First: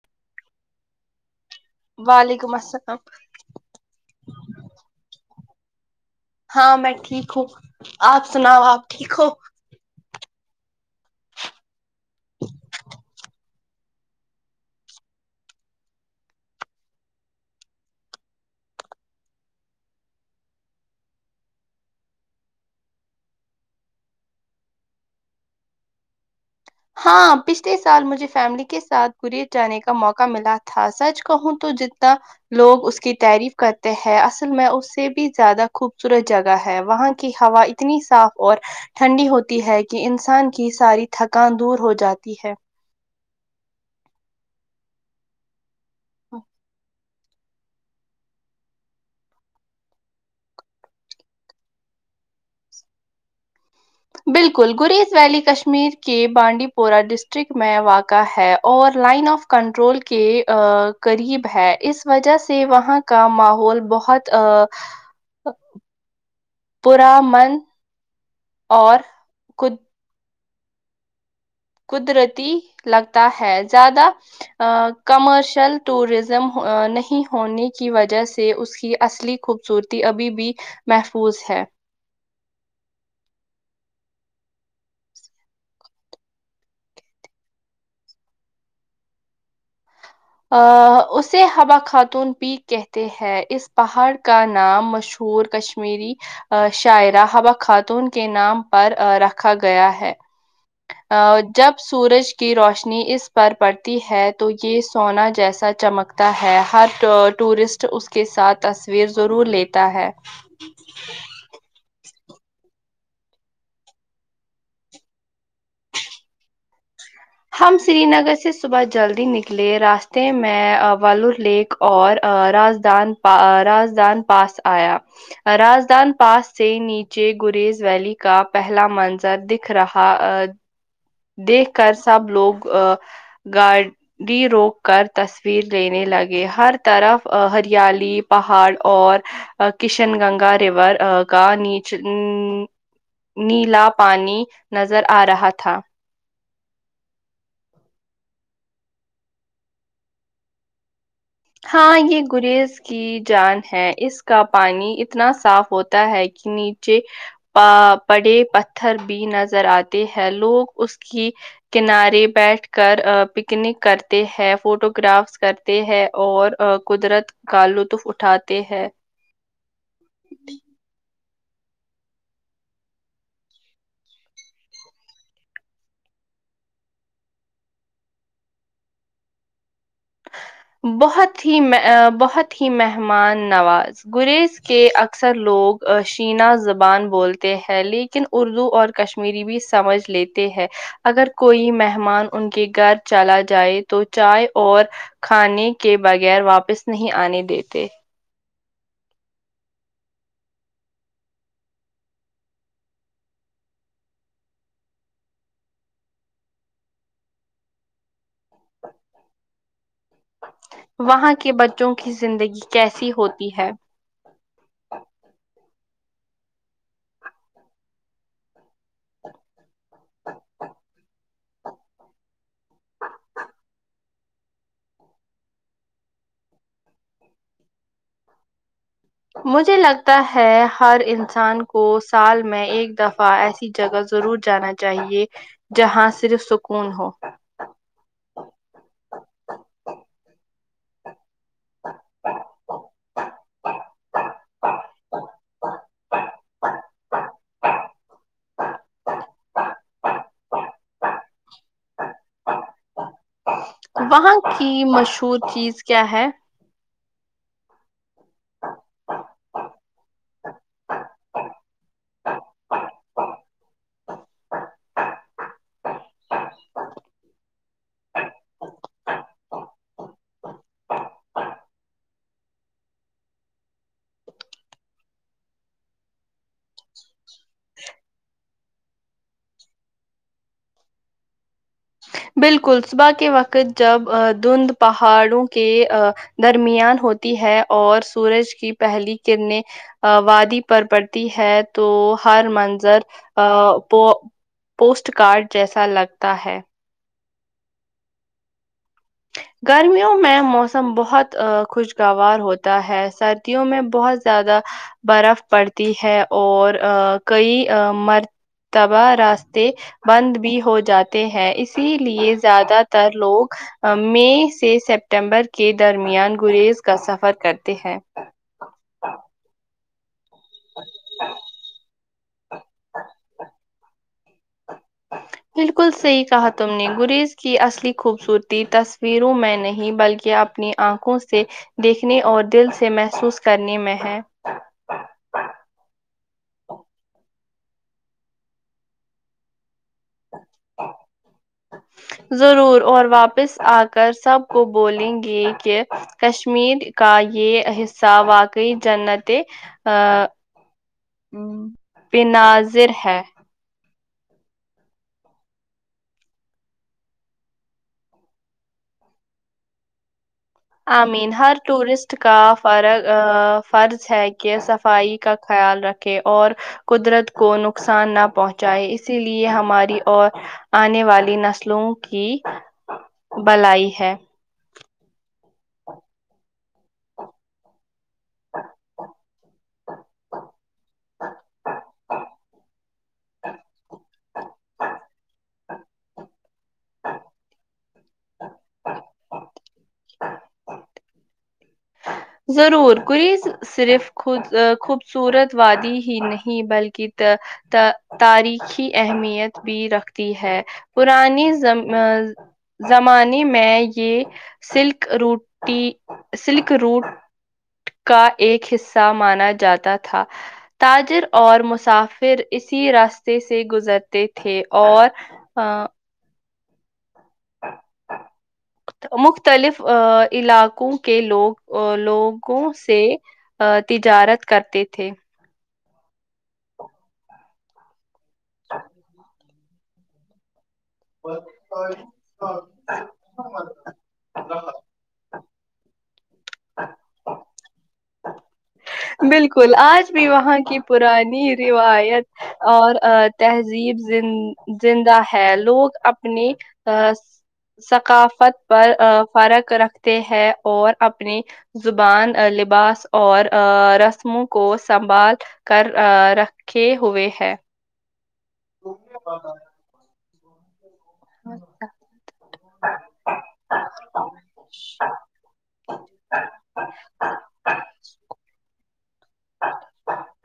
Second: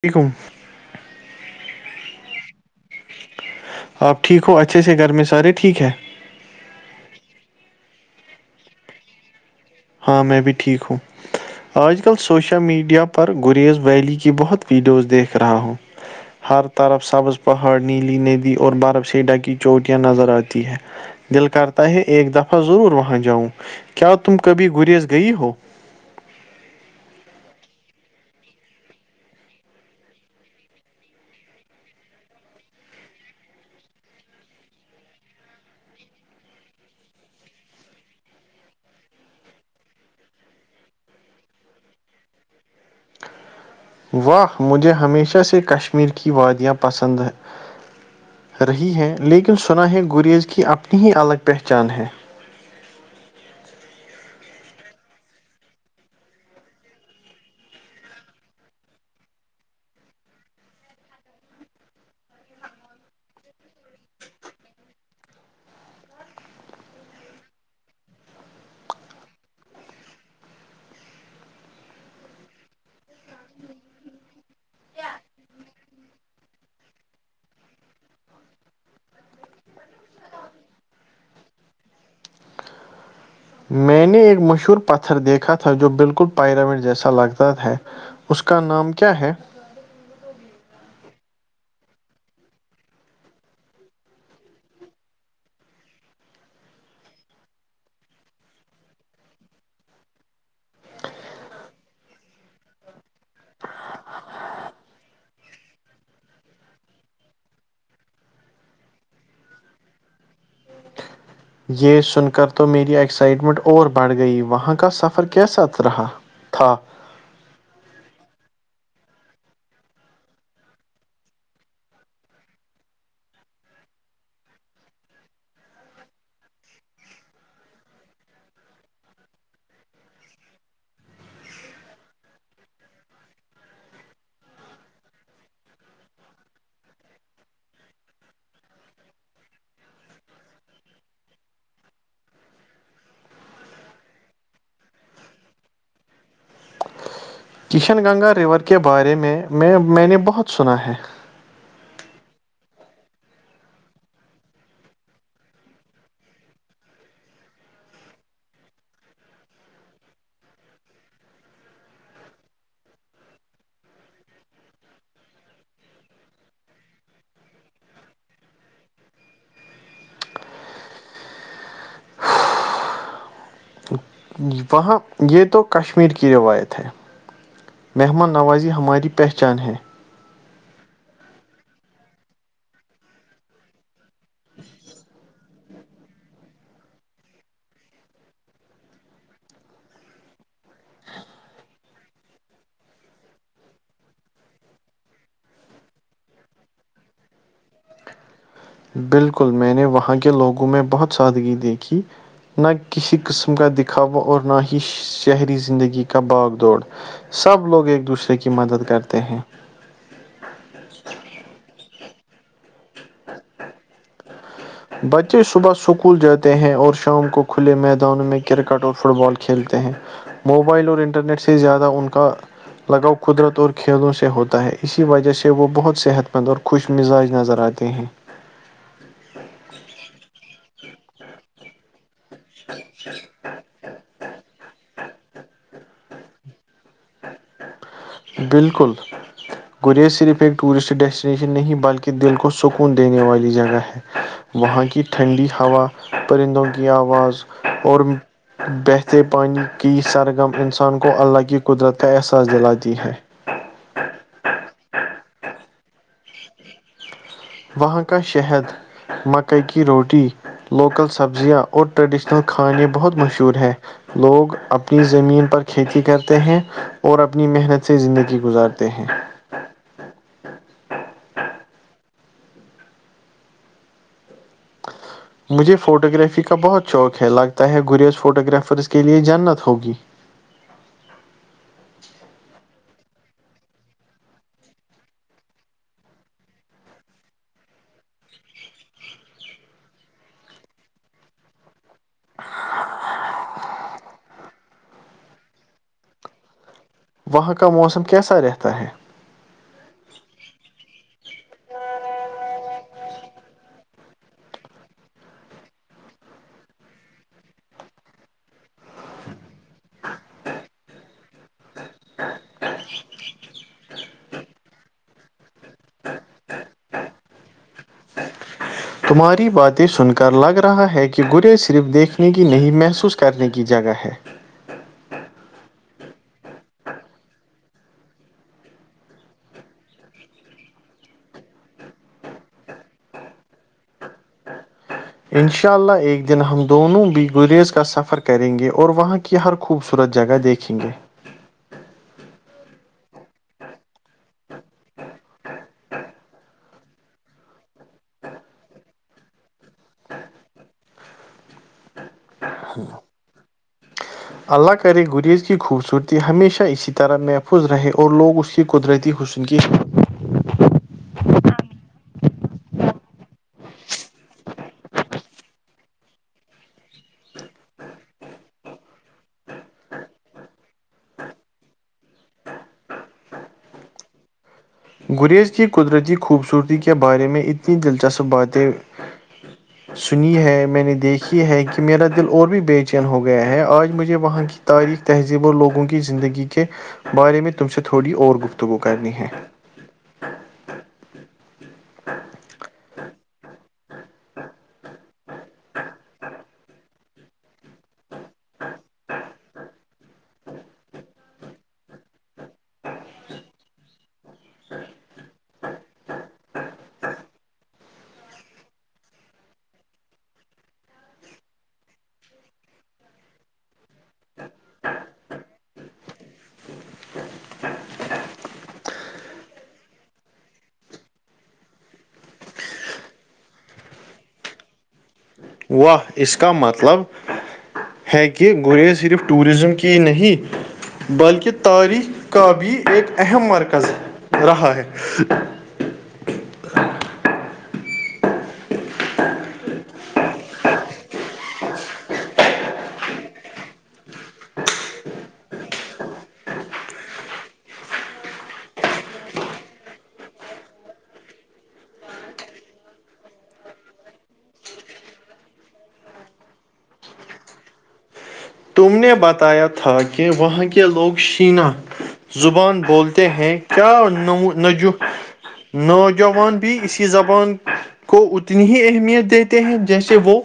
سیکم وعلیکم السلام آپ ٹھیک ہو اچھے سے گھر میں سارے ٹھیک ہے ہاں میں ٹھیک ہوں آپ سناؤ آپ ٹھیک ہو ہاں میں بھی ٹھیک ہوں آج کل سوشل میڈیا پر گریز ویلی کی بہت ویڈیوز دیکھ رہا ہوں ہر طرف سبز پہاڑ نیلی ندی اور برف س ڈکی چوٹیاں نظر آتی ہے دل کرتا ہے ایک دفعہ ضرور وہاں جاؤں کیا تم کبھی گریز گئی ہو ہاں پچھلے سال مجھے فیملی کے ساتھ گریی جانے کا موقع ملا تھا سچ کہوں تو جتنا لوگ اس کی تعریف کرتے ہیں اصل میں اس سے بھی زیادہ خوبصورت جگہ ہے وہاں کی ہوا اتنی صاف اور ٹھنڈی ہوتی ہے کہ انسان کی ساری تھکان دور ہو جاتی ہے واہ مجھے ہمیشہ سے کشمیر کی وادیاں پسند ہیں رہی ہے لیکن سنا ہے گریز کی اپنی ہی الگ پہچان ہے بالکل گریز ویلی کشمیر کے بانڈی پورہ ڈسٹرکٹ میں واقع ہے اور لائن آف کنٹرول کے قریب ہے اس وجہ سے وہاں کا ماحول بہت ا پور من اور کود قدرتی لگتا ہے زیادہ کمرشل ٹوریزم نہیں ہونے کی وجہ سے اس کی اصلی خوب خوبصورتی ابھی بھی محفوظ ہے میں نے ایک مشہور پتھر دیکھا تھا جو بالکل پائراوٹ جیسا لگتا تھا اس کا نام کیا ہے اسے ہوبا خاتون پیک کہتے ہیں اس پہاڑ کا نام مشہور کش کشمیری شاعرہبا خاتون کے نام پر رکھا گیا ہے ا جب سورج کی روشنی اس پر پڑتی ہے تو یہ سونا جیسا چمکتا ہے ہر ٹورسٹ اس کے ساتھ تصویر ضرور لی ہے یہ سن کر تو میری ایکسائٹمنٹ اور بڑھ گئی وہاں کا سفر کیسا رہا تھااں ہم سری نگر سے صبح جلدی نکلے راستے میں وور لیک اور راجدان راجدان پاس آیا راجدان پاس سے نیچے گریز ویلی کا پہلا منظر دکھ رہا دیکھ کر سب لوگ گا ڈ روک کر تصویر لینے لگے ہر طرف ہریالی پہاڑ اور کشن گنگا ریور کا نیچ ا نیلا پانی نظر آ رہا تھا کشن گنگا ریور کے بارے میں میں میں نے بہت سنا ہے ہاں یہ گریز کی جان ہے اس کا پانی اتنا صاف ہوتا ہے کہ نیچ پڑے پتھر بھی نظر آتے ہیں لوگ اس کی کنارے بیٹھ کر پکنک کرتے ہیں فوٹو گرافس کرتے ہیں اور قدرت کال لطف اٹھاتے ہے ج وہاں یہ تو کشمیر کی روایت ہے مہمان نوازی ہماری پہچان ہے بہت ہی بہت ہی مہمان نواز گریز کے اکثر لوگ شینہ زبان بولتے ہیں لیک لیکن اردو اور کشمیری بھی سمجھ لیتے ہیں اگر کوئی مہمان ان کے گھر چلا جائے تو چائے اور کھانے کے بغیر واپس نہیں آنے دیتے بالکل میں نے وہاں کے لوگوں میں بہت سادگی دیکھی نہ کسی قسم کا دکھاوا اور نہ ہی شہری زندگی کا باغ دوڑ سب لوگ ایک دوسرے کی مدد کرتے ہیں وہاں کے بچوں کی زندگی کیسی ہوتی ہے بچے صبح اسکول جاتے ہیں اور شام کو کھلے میدانوں میں کرکٹ اور فٹ بال کھیلتے ہیں موبائل اور انٹرنیٹ سے زیادہ ان کا لگاؤ قدرت اور کھیلوں سے ہوتا ہے اسی وجہ سے وہ بہت صحت مند اور خوش مزاج نظر آتے ہیں مجھے لگتا ہے ہر انسان کو سال میں ایک دفعہ ایسی جگہ ضرور جانا چاہیے جہاں صرف سکون ہو بالکل گریز صرف ایک ایک ٹورسٹ ڈیسٹ اسشن نہیں بلکہ دل کو سکون دینے والی جگہ ہے وہاں کی ٹھنڈی ہوا پرندوں کی آواز اور بہتے پانی کی سرگرم انسان کو اللہ کی قدرت کا احساس دلاتی ہے وہاں کی مشہور چیز کیا ہے وہاں کا شہد مکئی کی روٹی لوکل سبزیاں اور ٹریڈیشنل کھانے بہت مشہور ہیں لوگ اپنی زمین پر کھیتی کرتے ہیں اور اپنی محنت سے زندگی گزارتے ہیں مجھے فوٹوگرافی کا بہت شوق ہے لگتا ہے گریز فوٹوگرافرس کے لیے جنت ہوگی بالکل صبح کے وقت جب دھند پہاڑوں کے درمیان ہوتی ہے اور سورج کی پہلی کرنیں وادی پر پڑتی ہے تو ہر منظر پ پوسٹ کارڈ جیسا لگتا ہے وہاں کا موسم کیسا رہتا ہے گرمیوں میں موسم بہت خوشگوار ہوتا ہے سردیوں میں بہت زیادہ برف پڑتی ہے اور کئی مرتبہ راس بند بھی ہو جاتے ہیں اسی لیے زیادہ تر لوگ آ، مئی سے سپٹمبر کے درمیان گریز کا سفر کرتے ہیں تمہاری باتیں سن کر لگ رہا ہے کہ گرے صرف دیکھ کی نہیں محسوس کرنے کی جگہ ہے بالکل صحیح کہا تم نے گریز کی اصلی خوبصورتی تصویروں میں نہیں بلکہ اب اپنی آنکھوں سے دیکھنے اور دل سے محسوس کرنے میں ہے ان شاء اللہ ایک دن ہم دونوں بھی گریز کا سفر کریں گے اور وہاں کی ہر خوبصورت جگہ دیکھیں گے ضرور اور واپس آ کر سب کو بولیں گے کہ کشمیر کا یہ حصہ واقعی جنتیں ا بناظر ہے اللہ کرے گریز کی خوبصورتی ہمیشہ اسی طرح محفوظ رہے اور لوگ اس کی قدرتی حسن کی امین ہر ٹورسٹ کا فر فرض ہے کہ صفائی کا خیال رکھ اور قدرت کو نقصان نہ پہنچائے اسی لیے ہماری اور آنے والی نسلوں کی بلائی ہے گریز کی قدرتی خوبصورتی کے بارے میں اتنی دلچسپ باتیں [inaudible] ج سنی ہے میں نے دیکھی ہے کہ میرا دل اور بھی بے چین ہو گیا ہے آج مجھے وہاں کی تاریخ تہذیب اور لوگوں کی زندگی کے بارے میں تم سے تھوڑی اور گفتگو کرنی ہے ہاں ضرور کوئی صرف خود خوبصورت وادی ہی نہیں بلکہ تاریخی اہمیت بھی رکھتی ہے پرانی زم زمانے میں یہ سلک روٹی سلک روٹ کا ایک حصہ مانا جاتا تھا تاجر اور مسافر اسی راستے سے گزرتے تھے اور ہ [inaudible] مختلف ا علاقوں کے لوگ لوگوں سے تجارت کرتے تھے واہ اس کا مطلب ہے کہہ گور صرف ٹورزم کی نہیں بلکہ تاریخ کا بھی ایک اہم مرکز رہا ہے بالکل آج بھی وہاں کی پرانی روایت اور تہذیب ز زندہ ہے لوگ اپنے ا ثقافت پر فرق رکھتے ہیں اور اپنی زبان لباس اور رسموں کو سنبھال کر رکھے ہوئے ہیں ت نے بتایا تھا کہ وہاں کے لوگ شینا زبان بولتے ہیں کیا نج نوجوان بھی اسی زبان کو اتنی ہی اہمیت دیتے ہیں جیسے وہ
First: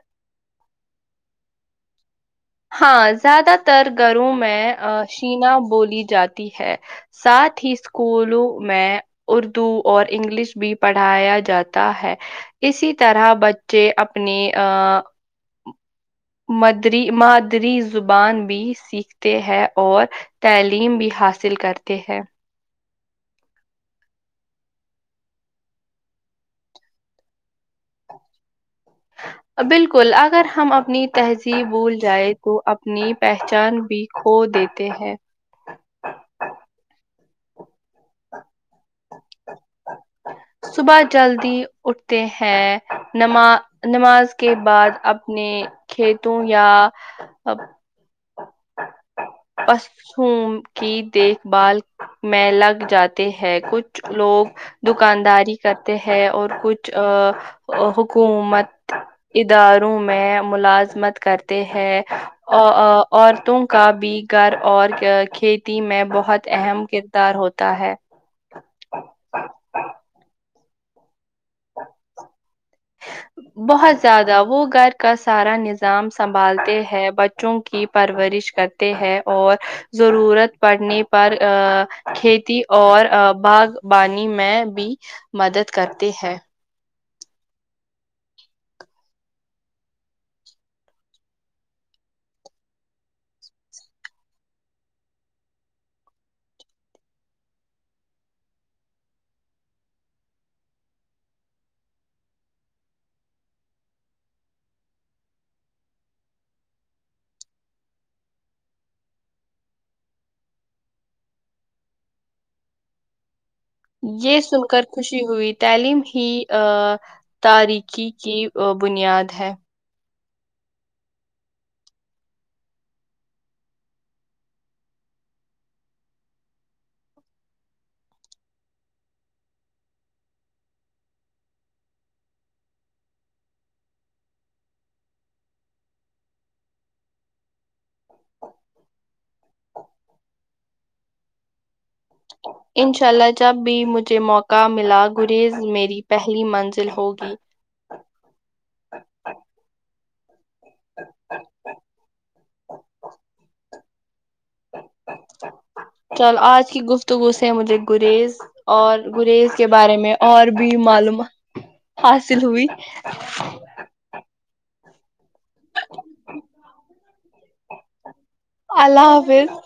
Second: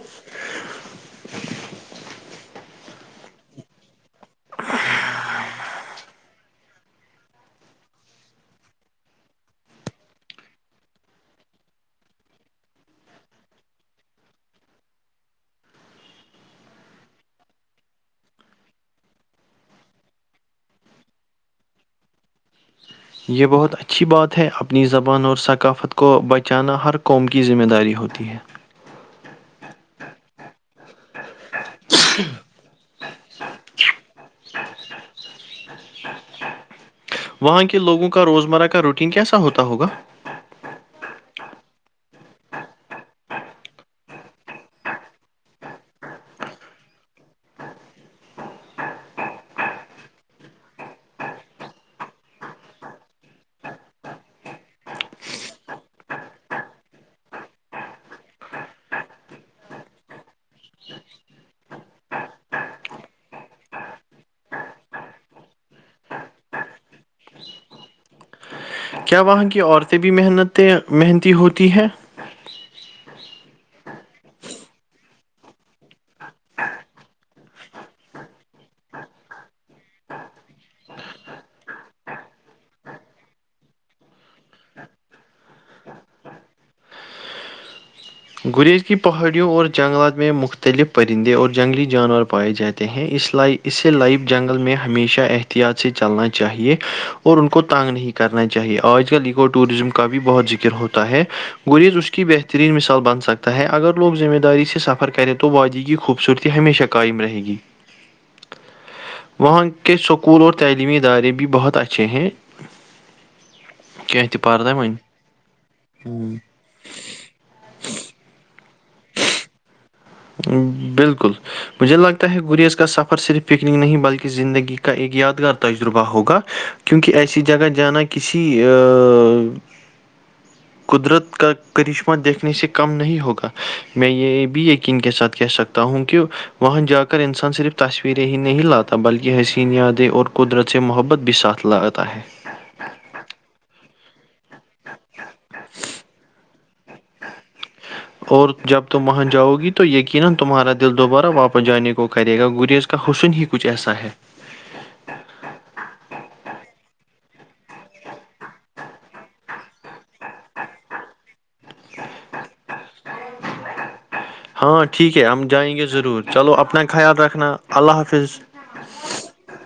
ہاں زیادہ تر گھروں میں شینا بولی جاتی ہے ساتھ ہی اسکولوں میں اردو اور انگلش بھی پڑھایا جاتا ہے اسی طرح بچے اپنی ا مدری مادری زبان بھی سیکھتے ہیں اور تعلیم بھی حاصل کرتے ہیں یہ بہت اچھی بات ہے اپنی زبان اور ثقافت کو بچانا ہر قوم کی ذمہ داری ہوتی ہے بالکل اگر ہم اپنی تہذیب بھول جائے تو اب اپنی پہچان بھی کھو دیتے ہیں وہاں کے لوگوں کا روزمرہ کا روٹین کیسا ہوتا ہوگا صبح جلدی اٹھتے ہیں نم نماز کے بعد اپنے کھیتوں یا پسوں کی دیکھ بھال میں لگ جاتے ہیں کچھ لوگ د دکانداری کرتے ہیں اور کچھ حکومت اداروں میں ملازمت کرتے ہیں ا عورتوں کا بھی گھر اور کھیتی میں بہت اہم کردار دار ہوتا ہے کیا وہاں کی عورتیں بھی محنتیں محنتی ہوتی ہیں بہت زیادہ وہ گھر کا سارا نظام سنبھالتے ہے ب بچوں کی پرورش کرتے ہیں اور ضرورت پڑنے پر ا کھیتی اور باغبانی میں بھی مدد کرتی ہے گریز کی پہاڑیوں اور جنگلات میں مختلف پرندے اور جنگلی جانور پائے جاتے ہیں اس لائی اسے لائف جنگل میں ہمیشہ احتیاط سے چلنا چاہیے اور ان کو تانگ نہیں کرنا چاہیے آج کل اکو ٹوریزم کا بھی بہت ذکر ہوتا ہے گریز اس کی بہترین مثال بنتا سکتا ہے اگر لوگ ذمہ داری سے سفر کریں تو وادی کی خوبصورتی ہمیشہ قائم رہے گی وہاں کے سکول اور تعلیمی ادارے بھی بہت اچھے ہیں یہ سن کیاہتپاردہ کر من خوشی ہوئی تعلیم ہی ا تارخی کی بنیاد ہے بالکل مجھے لگتا ہے گریز کا سفر صرف پکنک نہیں بلکہ زندگی کا ایک یادگار تجربہ ہوگا کیونکہ ایسی جگہ جانا کسی قدرت کا کرشمہ دیکھنے سے کم نہیں ہوگا میں یہ بھی کے ساتھ کہہ سکتا ہوں کہ وہاں جا کر انسان صرف تصویریں ہی نہیں لاتا بلکہ حسین یادیں اور قدرت سے محبت بھی ساتھ لگاتا ہے انشاء اللہ جب بھی مجھے موقع کا ملا گریز میری پہلی منزل ہوگی اور جب تم وہاں جاؤ گی تو یقینا تمہارا دل دوبارہ واپس جانے کو کرے گا گریز کا حسن ہی کچھ ایسا ہے چل آج کی گفتگو سے ہے مجھے گریز اور گریز کے بارے میں اور بھی معلومات حاصل ہوئی ہاں ٹھیک ہے ہم جائیں گے ضرور چلو اپنا خیال رکھنا اللہ حافظ اللہ حافظ